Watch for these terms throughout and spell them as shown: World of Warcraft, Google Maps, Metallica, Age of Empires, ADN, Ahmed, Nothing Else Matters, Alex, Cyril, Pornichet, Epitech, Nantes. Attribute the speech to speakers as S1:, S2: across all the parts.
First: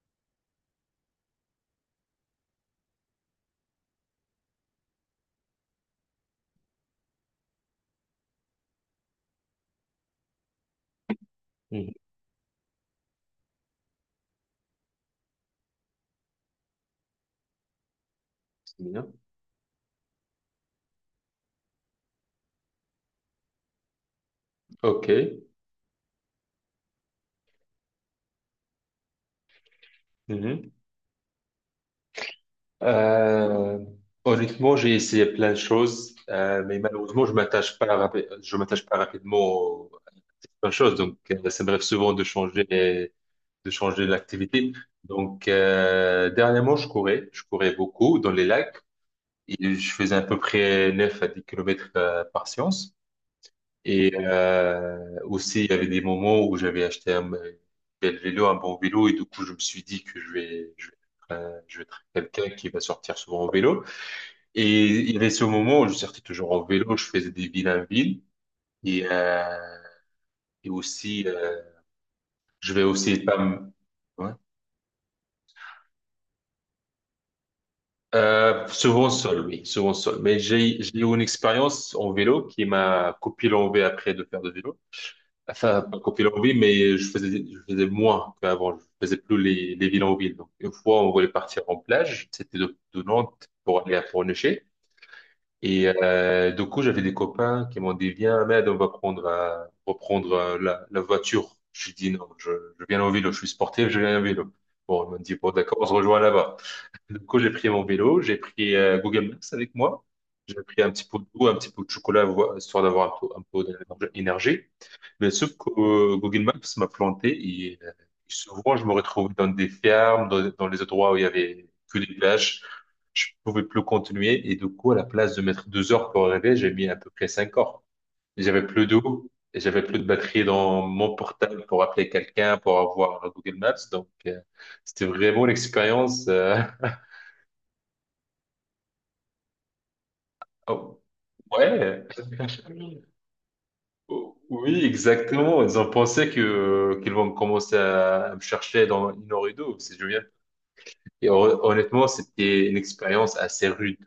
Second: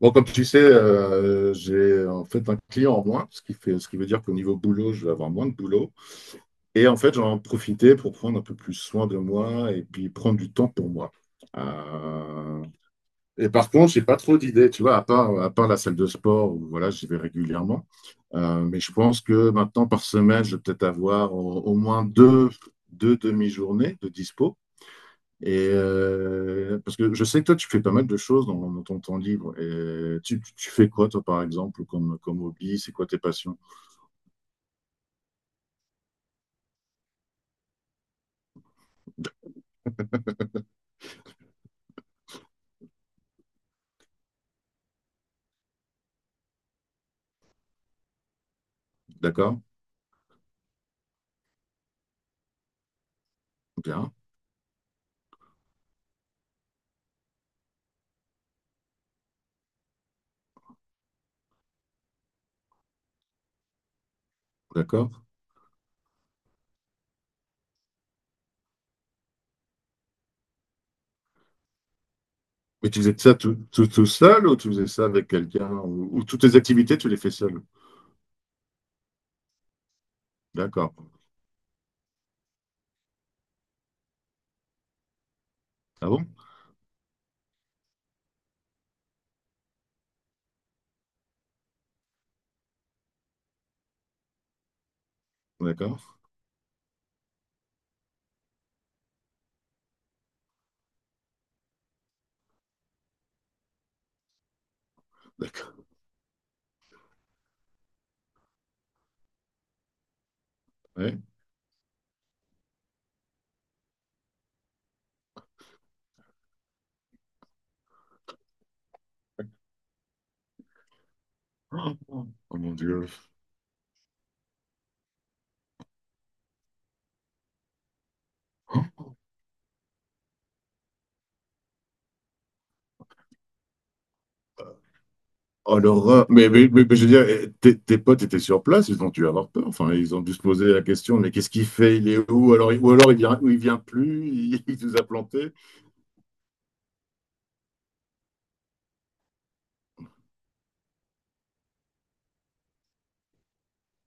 S1: Comme tu sais, j'ai en fait un client en moins, ce qui veut dire qu'au niveau boulot, je vais avoir moins de boulot. Et en fait, j'en profiter pour prendre un peu plus soin de moi et puis prendre du temps pour moi.
S2: Mhm.
S1: Euh, par contre, j'ai pas trop d'idées, tu vois, à part la salle de sport où voilà, j'y vais régulièrement. Mais
S2: C'est
S1: je
S2: bien.
S1: pense que maintenant, par semaine, je vais peut-être avoir au moins deux, deux demi-journées de dispo.
S2: Ok.
S1: Parce que je sais que toi, tu fais pas mal de choses dans ton temps libre. Et tu, tu-
S2: Mhm.
S1: tu fais quoi, toi, par exemple, comme hobby? C'est quoi tes passions?
S2: Euh, Honnêtement, j'ai essayé plein de choses, mais malheureusement, je m'attache pas rapidement à certaines choses. Donc, ça me rêve souvent de changer l'activité. Donc, dernièrement, je courais beaucoup dans les lacs
S1: D'accord?
S2: et je faisais à peu près 9 à 10 kilomètres par séance. Et
S1: Bien,
S2: aussi, il y avait des moments où j'avais acheté un bel vélo, un bon vélo, et du coup, je me suis dit que je vais être quelqu'un qui va sortir souvent en vélo. Et il y
S1: d'accord.
S2: avait ce moment où je sortais toujours en vélo, je faisais des villes en ville, et, euh, et aussi, je vais
S1: Mais tu faisais
S2: aussi
S1: ça
S2: pas me.
S1: tout
S2: Ouais.
S1: seul ou tu faisais ça avec quelqu'un? Ou toutes tes activités, tu les fais seul?
S2: Souvent seul, oui, souvent seul. Mais j'ai
S1: D'accord.
S2: j'ai eu une expérience en vélo qui m'a copié l'envie après de faire de vélo. Enfin, pas
S1: Ah
S2: qu'aux
S1: bon?
S2: villes en ville, mais je faisais moins qu'avant. Je faisais plus les villes en ville. Donc, une fois, on voulait partir en plage. C'était de Nantes pour aller à Pornichet. Et
S1: D'accord.
S2: du coup, j'avais des copains qui m'ont dit, viens, Ahmed, on va reprendre la voiture. Je dis, non, je viens en vélo. Je suis sportif, je viens en vélo. Bon, ils m'ont dit, bon,
S1: D'accord.
S2: d'accord, on se rejoint là-bas. Du coup, j'ai pris mon vélo, j'ai pris Google Maps avec moi. J'ai pris un petit pot
S1: Ouais.
S2: d'eau, un petit peu de chocolat, histoire d'avoir un peu d'énergie. Mais sauf que Google Maps m'a planté et souvent je me retrouvais dans des fermes, dans les endroits où il y avait que des
S1: Oh
S2: plages.
S1: mon Dieu.
S2: Je pouvais plus continuer et du coup, à la place de mettre 2 heures pour arriver, j'ai mis à peu près 5 heures. Et j'avais plus d'eau et j'avais plus de batterie dans mon portable pour appeler quelqu'un, pour avoir Google Maps. Donc, c'était vraiment
S1: Oh,
S2: l'expérience.
S1: l'horreur. Mais, mais, mais- mais je veux dire, eh, tes potes étaient sur place, ils ont dû avoir peur. Enfin, ils ont dû se poser la
S2: Oh,
S1: question, mais qu'est-ce qu'il fait?
S2: ouais.
S1: Il est où? Alors, ou alors il vient, ou il vient plus,
S2: Oh,
S1: il, il
S2: oui,
S1: nous a plantés.
S2: exactement. Ils ont pensé que qu'ils vont commencer à me chercher dans 1 heure et deux. Si je viens. Et honnêtement, c'était une expérience assez rude.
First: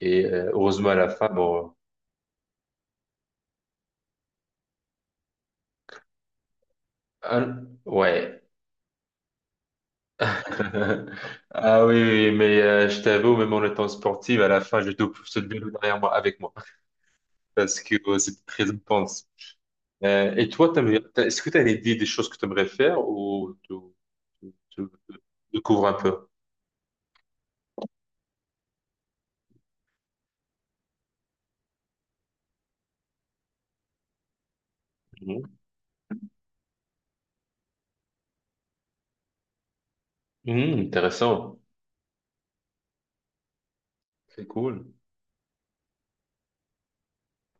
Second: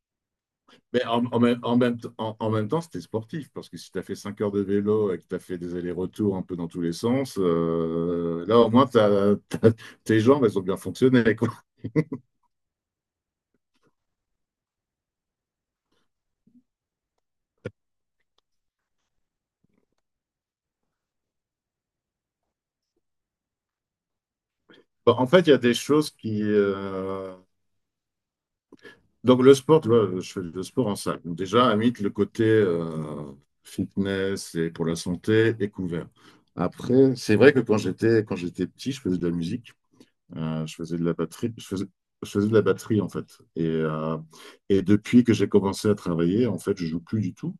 S2: Et heureusement, à
S1: Mais
S2: la fin, bon,
S1: en même temps, c'était sportif, parce que si tu as fait 5 heures de vélo et que tu as fait des allers-retours un peu dans tous les sens,
S2: ouais.
S1: là, au moins, tes jambes, elles ont bien fonctionné, quoi.
S2: Ah oui, oui, oui, mais je t'avoue, même en étant sportif, à la fin, je te pousse le vélo derrière moi, avec moi, parce que c'était très intense. Et toi, est-ce que tu as une idée des choses que tu aimerais faire ou
S1: Bon,
S2: tu
S1: en fait, il y a des
S2: découvres un
S1: choses
S2: peu?
S1: donc le sport, tu vois, je fais du sport en salle. Donc, déjà, à mythe, le côté fitness et pour la santé
S2: Mhm.
S1: est couvert. Après, c'est vrai que quand j'étais petit, je faisais de la musique, je
S2: Mhm,
S1: faisais de la batterie,
S2: intéressant,
S1: je faisais de la batterie en fait. Et, euh,
S2: c'est
S1: et
S2: cool.
S1: depuis que j'ai commencé à travailler, en fait, je joue plus du tout.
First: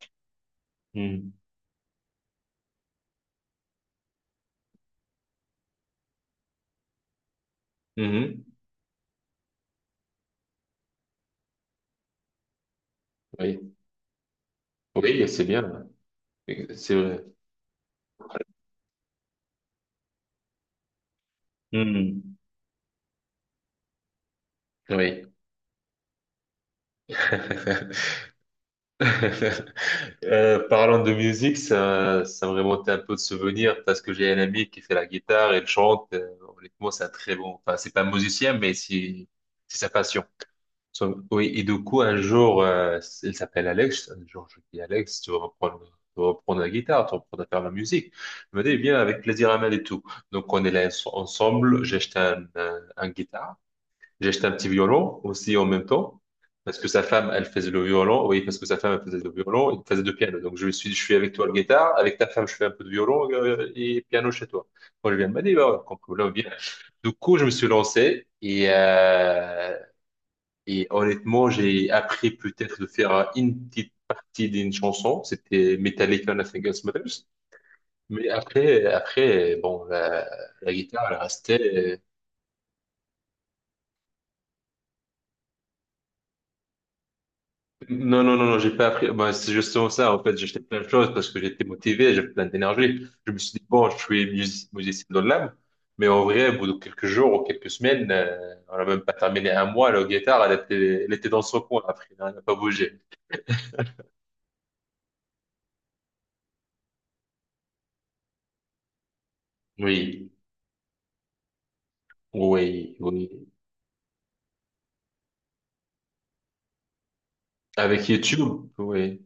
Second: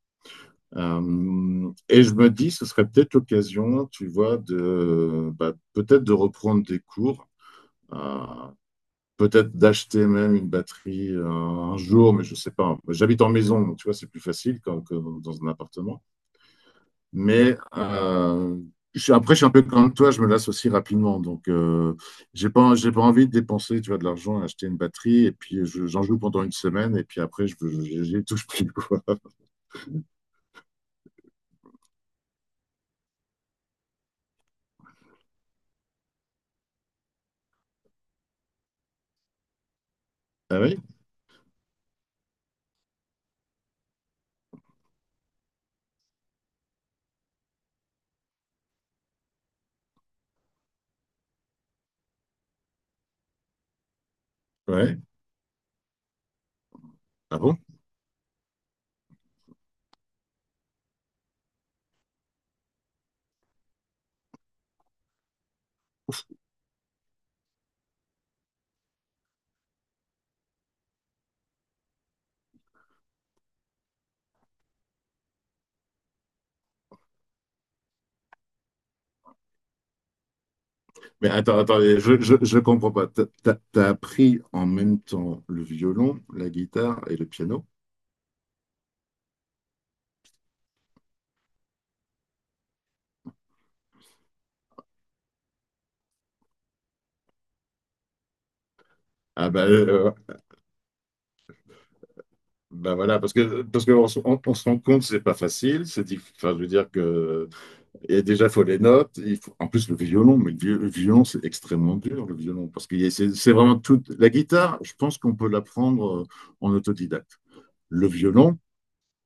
S2: Mhm.
S1: Et je me dis, ce serait peut-être l'occasion, tu vois, de bah, peut-être de reprendre des cours. Euh,
S2: Mhm.
S1: Peut-être d'acheter même une batterie un jour, mais je sais pas. J'habite en maison,
S2: Oui,
S1: donc tu vois, c'est plus facile que
S2: oui,
S1: dans
S2: c'est
S1: un
S2: bien,
S1: appartement.
S2: c'est vrai.
S1: Mais euh, Après, je suis un peu comme toi, je me lasse aussi rapidement.
S2: Mhm.
S1: J'ai pas envie de dépenser, tu vois, de l'argent à acheter une
S2: Oui.
S1: batterie. Et puis, j'en joue pendant une semaine. Et puis après, j'y touche plus, quoi.
S2: Parlant de musique, ça me remontait un peu de souvenirs parce que j'ai un ami qui fait la guitare, il chante. Honnêtement, c'est un très bon. Enfin, c'est pas un musicien, mais c'est sa passion.
S1: Ah oui?
S2: Oui, et du coup, un jour, il s'appelle Alex. Un jour, je dis Alex, tu veux reprendre la guitare, tu veux reprendre à faire la musique. Il me dit, bien, avec plaisir, à main et tout. Donc, on est là ensemble. J'ai acheté un guitare. J'ai acheté un petit
S1: Ouais.
S2: violon aussi en même temps, parce que sa femme,
S1: Ah
S2: elle
S1: bon?
S2: faisait le violon. Oui, parce que sa femme, elle faisait le violon, il faisait le piano. Donc, je me suis dit, je suis avec toi le guitare, avec ta femme, je fais un peu de violon et piano chez toi. Quand je viens, elle m'a dit, bah, aucun problème, viens. Du coup, je me suis lancé et honnêtement, j'ai appris peut-être de faire une petite partie d'une chanson. C'était Metallica, Nothing Else Matters. Mais après, après, bon, la guitare, elle
S1: Mais attends,
S2: restait.
S1: je comprends pas. T'as appris en même temps le violon, la guitare et le piano?
S2: Non, non, non, non, j'ai pas appris. Ben, c'est justement ça. En fait, j'ai acheté plein de choses parce que j'étais motivé, j'avais plein d'énergie. Je me suis dit, bon, je suis musicien dans l'âme, mais en vrai, au bout de quelques jours ou quelques semaines, on n'a même pas terminé
S1: Ah bah,
S2: un mois, la
S1: euh,
S2: guitare, elle était dans son coin après, hein, elle n'a pas
S1: Ben
S2: bougé.
S1: voilà, parce que parce qu'on se on se rend compte que c'est pas facile, enfin je veux dire que et déjà il faut les notes, il faut en plus le
S2: Oui,
S1: violon, mais le violon c'est extrêmement dur le violon parce
S2: oui,
S1: que
S2: oui.
S1: c'est vraiment toute la guitare, je pense qu'on peut l'apprendre en autodidacte. Le
S2: Avec
S1: violon,
S2: YouTube, oui,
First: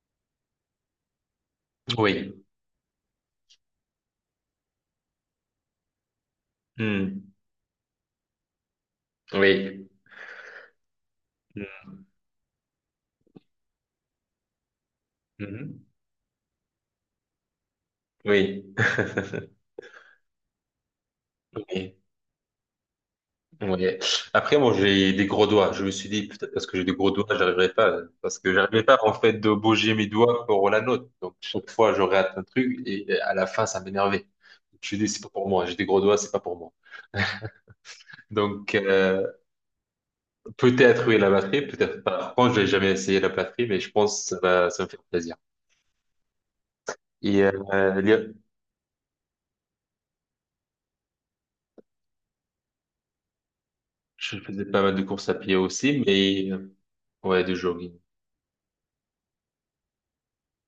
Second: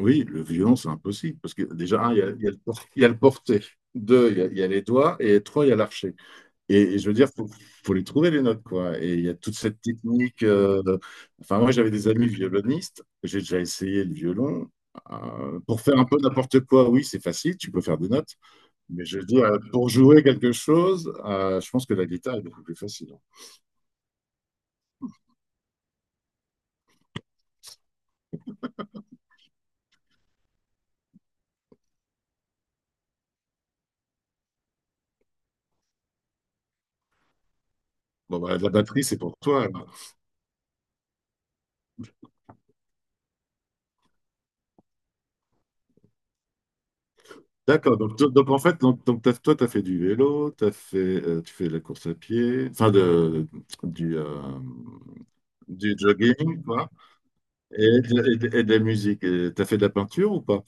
S1: oui, le violon c'est impossible parce que déjà un,
S2: oui.
S1: il y a il y a le porté, deux, il y a les doigts et trois, il y a l'archet. Et je veux
S2: Hmm.
S1: dire, faut les trouver les notes, quoi. Et il y a toute cette
S2: Oui.
S1: technique. Enfin, moi, j'avais des amis violonistes. J'ai déjà essayé le violon. Pour
S2: Mhm.
S1: faire un peu n'importe quoi, oui, c'est facile. Tu peux faire des notes.
S2: Oui.
S1: Mais je veux dire, pour jouer quelque chose, je pense
S2: Oui.
S1: que la guitare est beaucoup plus facile.
S2: Ouais. Après, moi, j'ai des gros doigts. Je me suis dit, peut-être parce que j'ai des gros doigts, j'arriverai pas. Parce que j'arrivais pas, en fait, de bouger mes doigts pour la note. Donc, chaque fois, je rate un truc et à la fin, ça m'énervait. Je me suis dit, c'est pas pour moi. J'ai des gros doigts, c'est pas pour moi.
S1: Bon, bah, la
S2: Donc,
S1: batterie, c'est pour toi alors.
S2: peut-être, oui, la batterie, peut-être pas. Par contre, j'ai jamais essayé la batterie, mais je pense que ça va, ça me fait plaisir. Et
S1: D'accord. Donc, to- donc, en fait, donc, Toi, tu as fait du vélo, tu fais de la course à pied, du, euh,
S2: je faisais pas mal de courses à pied
S1: du
S2: aussi, mais
S1: jogging, quoi.
S2: ouais, de jogging.
S1: Et et de la musique. Et t'as fait de la peinture ou pas?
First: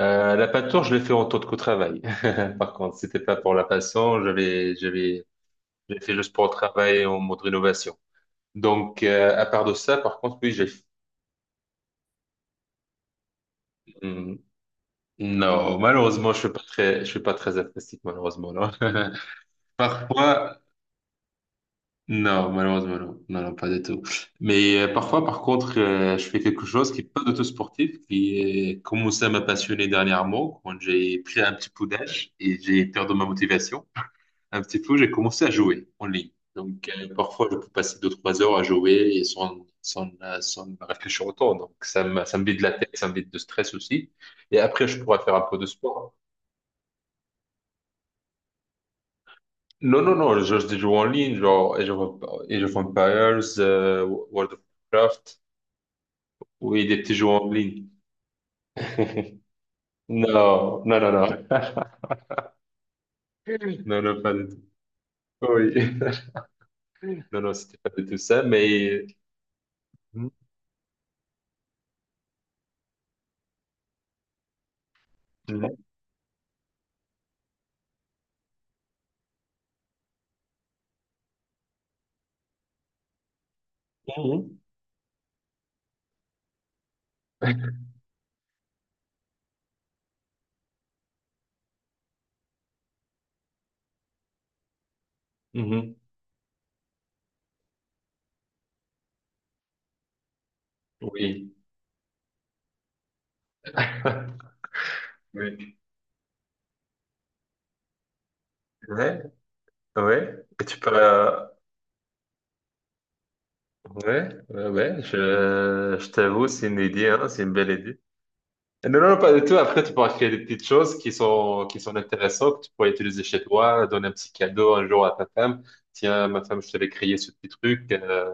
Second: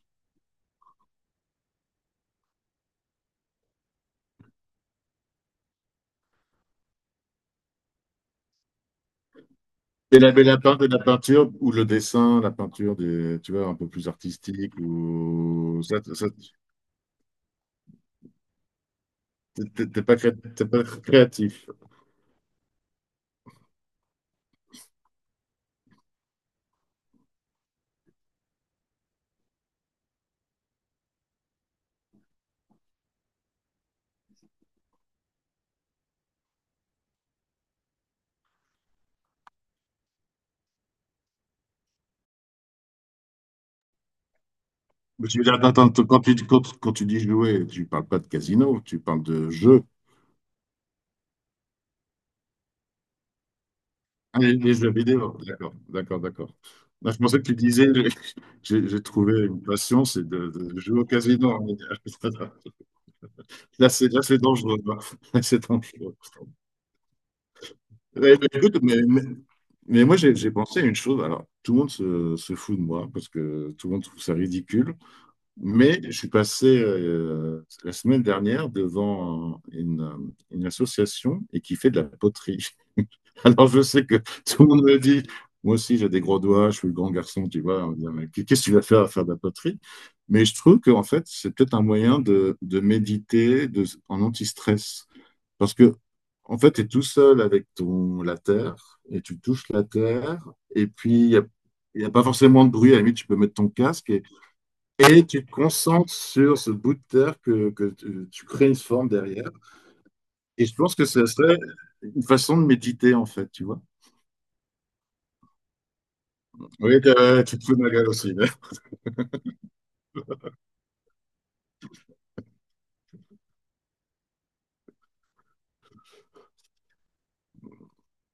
S2: La peinture, je l'ai fait en tant qu'au travail. Par contre, c'était pas pour la passion. J'ai fait le sport travail en mode rénovation. Donc, à part de ça, par
S1: Et la,
S2: contre,
S1: mais
S2: oui,
S1: la,
S2: j'ai.
S1: peint- de la peinture ou le dessin, tu vois, un peu plus
S2: Hmm,
S1: artistique
S2: non, malheureusement, je suis pas très artistique, malheureusement, non.
S1: t'es pas,
S2: Parfois,
S1: t'es pas créatif.
S2: non, malheureusement, non. Non, non, pas du tout. Mais parfois, par contre, je fais quelque chose qui est pas du tout sportif, qui est commencé à me passionner dernièrement, quand j'ai pris un petit coup d'âge et j'ai perdu ma motivation. Un petit peu, j'ai commencé à jouer en ligne. Donc, parfois, je peux passer 2, 3 heures à jouer et sans réfléchir autant. Donc, ça me vide la tête, ça me vide de stress aussi. Et après, je pourrais
S1: Mais
S2: faire
S1: tu veux
S2: un
S1: dire,
S2: peu de
S1: attends,
S2: sport.
S1: quand tu dis jouer, tu parles pas de casino, tu parles de jeu.
S2: Non, non, non, je joue en ligne, genre Age of Empires,
S1: Ah,
S2: World of
S1: Les jeux vidéo,
S2: Warcraft.
S1: d'accord.
S2: Oui, des
S1: Non,
S2: petits
S1: je
S2: jeux
S1: pensais que
S2: en
S1: tu
S2: ligne.
S1: disais, j'ai trouvé une passion, c'est de
S2: Non, non,
S1: jouer au
S2: non, non.
S1: casino.
S2: Non, non,
S1: Là,
S2: pas
S1: c'est
S2: du tout.
S1: dangereux, hein. Là, c'est
S2: Oui.
S1: dangereux.
S2: Non, non, c'était pas du tout
S1: Ouais,
S2: ça,
S1: bah, écoute,
S2: mais.
S1: mais moi,
S2: Mhm.
S1: j'ai pensé à une chose. Alors, tout le monde se fout de moi parce que tout le monde trouve ça ridicule. Mais je suis passé la semaine dernière devant une association et qui fait de la poterie. Alors je sais que
S2: Mhm.
S1: tout le monde me dit, moi aussi j'ai des gros doigts, je suis le grand garçon, tu vois, on me dit, mais qu'est-ce que tu vas faire à faire de la poterie? Mais je trouve qu'en fait c'est peut-être un moyen de méditer de, en anti-stress. Parce que
S2: Mhm.
S1: en fait tu es tout seul avec ton, la terre et tu touches la terre et puis
S2: Oui.
S1: il n'y a pas forcément de bruit. À la limite, tu peux mettre ton casque et tu te concentres sur ce bout de terre que tu crées une
S2: Oui.
S1: forme derrière.
S2: Ouais, et
S1: Et je
S2: tu peux.
S1: pense que ça serait une façon de méditer, en fait, tu vois.
S2: Ouais, ouais, ouais, je t'avoue, c'est une
S1: Oui,
S2: idée, hein, c'est une
S1: tu te
S2: belle
S1: fous de ma
S2: idée.
S1: gueule aussi, mais-
S2: Non, non, pas du tout. Après, tu pourras créer des petites choses qui sont intéressantes, que tu pourras utiliser chez toi, donner un petit cadeau un jour à ta femme. Tiens, ma femme, je t'avais créé ce petit truc,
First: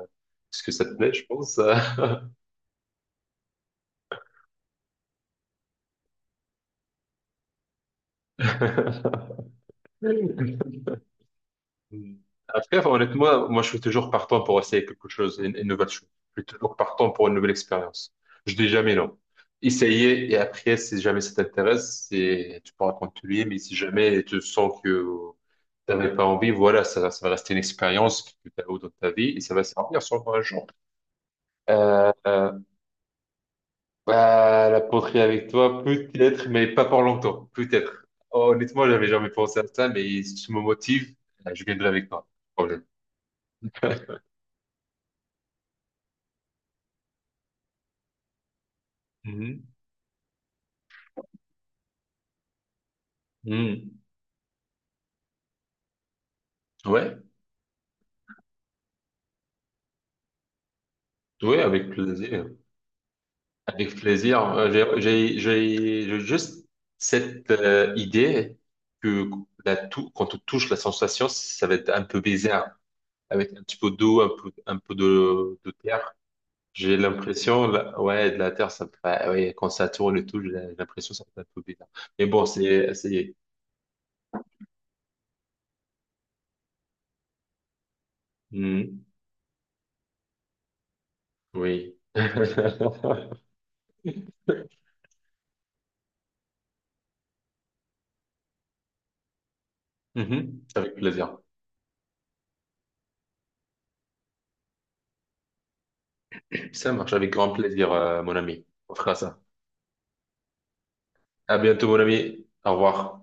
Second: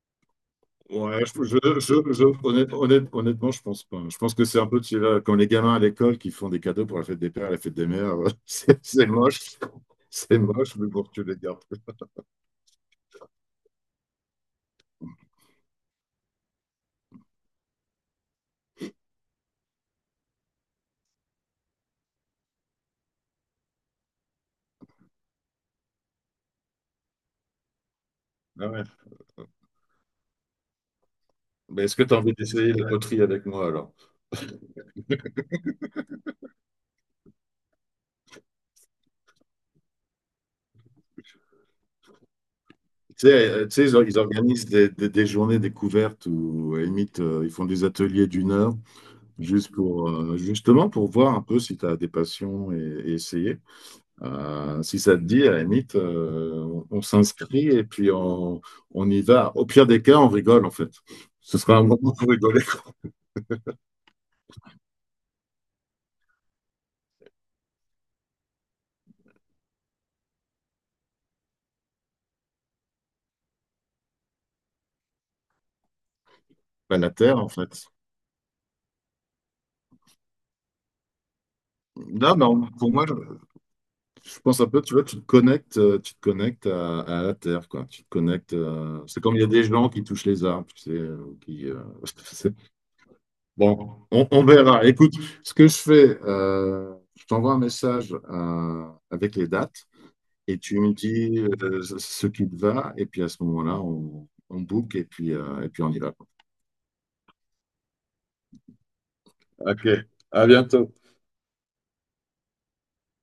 S2: parce que ça te plaît, je
S1: Ouais,
S2: pense.
S1: honnêtement, je pense pas. Je pense que c'est un peu tu sais, comme les gamins à l'école qui font des cadeaux pour la fête des pères, la fête des mères. C'est moche. C'est moche, mais bon, tu les gardes.
S2: Mm. Après, honnêtement, moi, je suis toujours partant pour essayer quelque chose, une nouvelle chose. Je suis toujours partant pour une nouvelle expérience. Je dis jamais non. Essayer et après, si jamais ça t'intéresse, c'est, tu pourras continuer, mais si jamais tu sens que tu n'avais pas envie, voilà, ça va rester une expérience que tu as
S1: Ah
S2: eue
S1: ouais.
S2: dans ta vie et ça va servir sur un jour.
S1: Mais est-ce que
S2: Euh,
S1: tu as envie
S2: euh,
S1: d'essayer la poterie avec moi alors?
S2: bah, la poterie avec toi, peut-être, mais pas pour longtemps, peut-être. Honnêtement, j'avais jamais pensé à ça, mais si tu me motives, je viendrai avec toi. Problème.
S1: Tu sais, ils organisent des journées découvertes où, à la limite, ils font des ateliers d'1 heure, juste pour, justement pour voir un peu si tu as des passions et essayer.
S2: Hmm.
S1: Si ça te dit, à la limite, on
S2: Ouais,
S1: s'inscrit et puis on y va. Au pire des cas, on rigole, en fait. Ce
S2: ouais,
S1: sera un
S2: avec
S1: moment pour
S2: plaisir.
S1: rigoler.
S2: Avec plaisir. J'ai juste cette idée que la quand on touche la sensation, ça va être un peu bizarre, avec un petit peu d'eau, un peu de terre. J'ai
S1: Pas la Terre, en
S2: l'impression,
S1: fait.
S2: là, ouais, de la terre, ça me fait, ah ouais, quand ça tourne et tout, j'ai l'impression que ça fait un peu bizarre. Mais
S1: Non, mais
S2: bon,
S1: on- pour
S2: c'est,
S1: moi,
S2: c'est,
S1: je pense un peu, tu vois, tu te connectes à la Terre, quoi. Tu te connectes.
S2: Hmm.
S1: C'est comme il y a des gens qui touchent les arbres, tu sais,
S2: Oui.
S1: Bon, on verra. Écoute, ce que je fais, je t'envoie un message avec les dates et
S2: Mhm.
S1: tu me
S2: Avec plaisir.
S1: dis ce qui te va. Et puis à ce moment-là, on book et puis, on y va.
S2: Ça marche avec grand plaisir, mon ami. On fera ça.
S1: Ok, à bientôt.
S2: À bientôt, mon ami. Au revoir.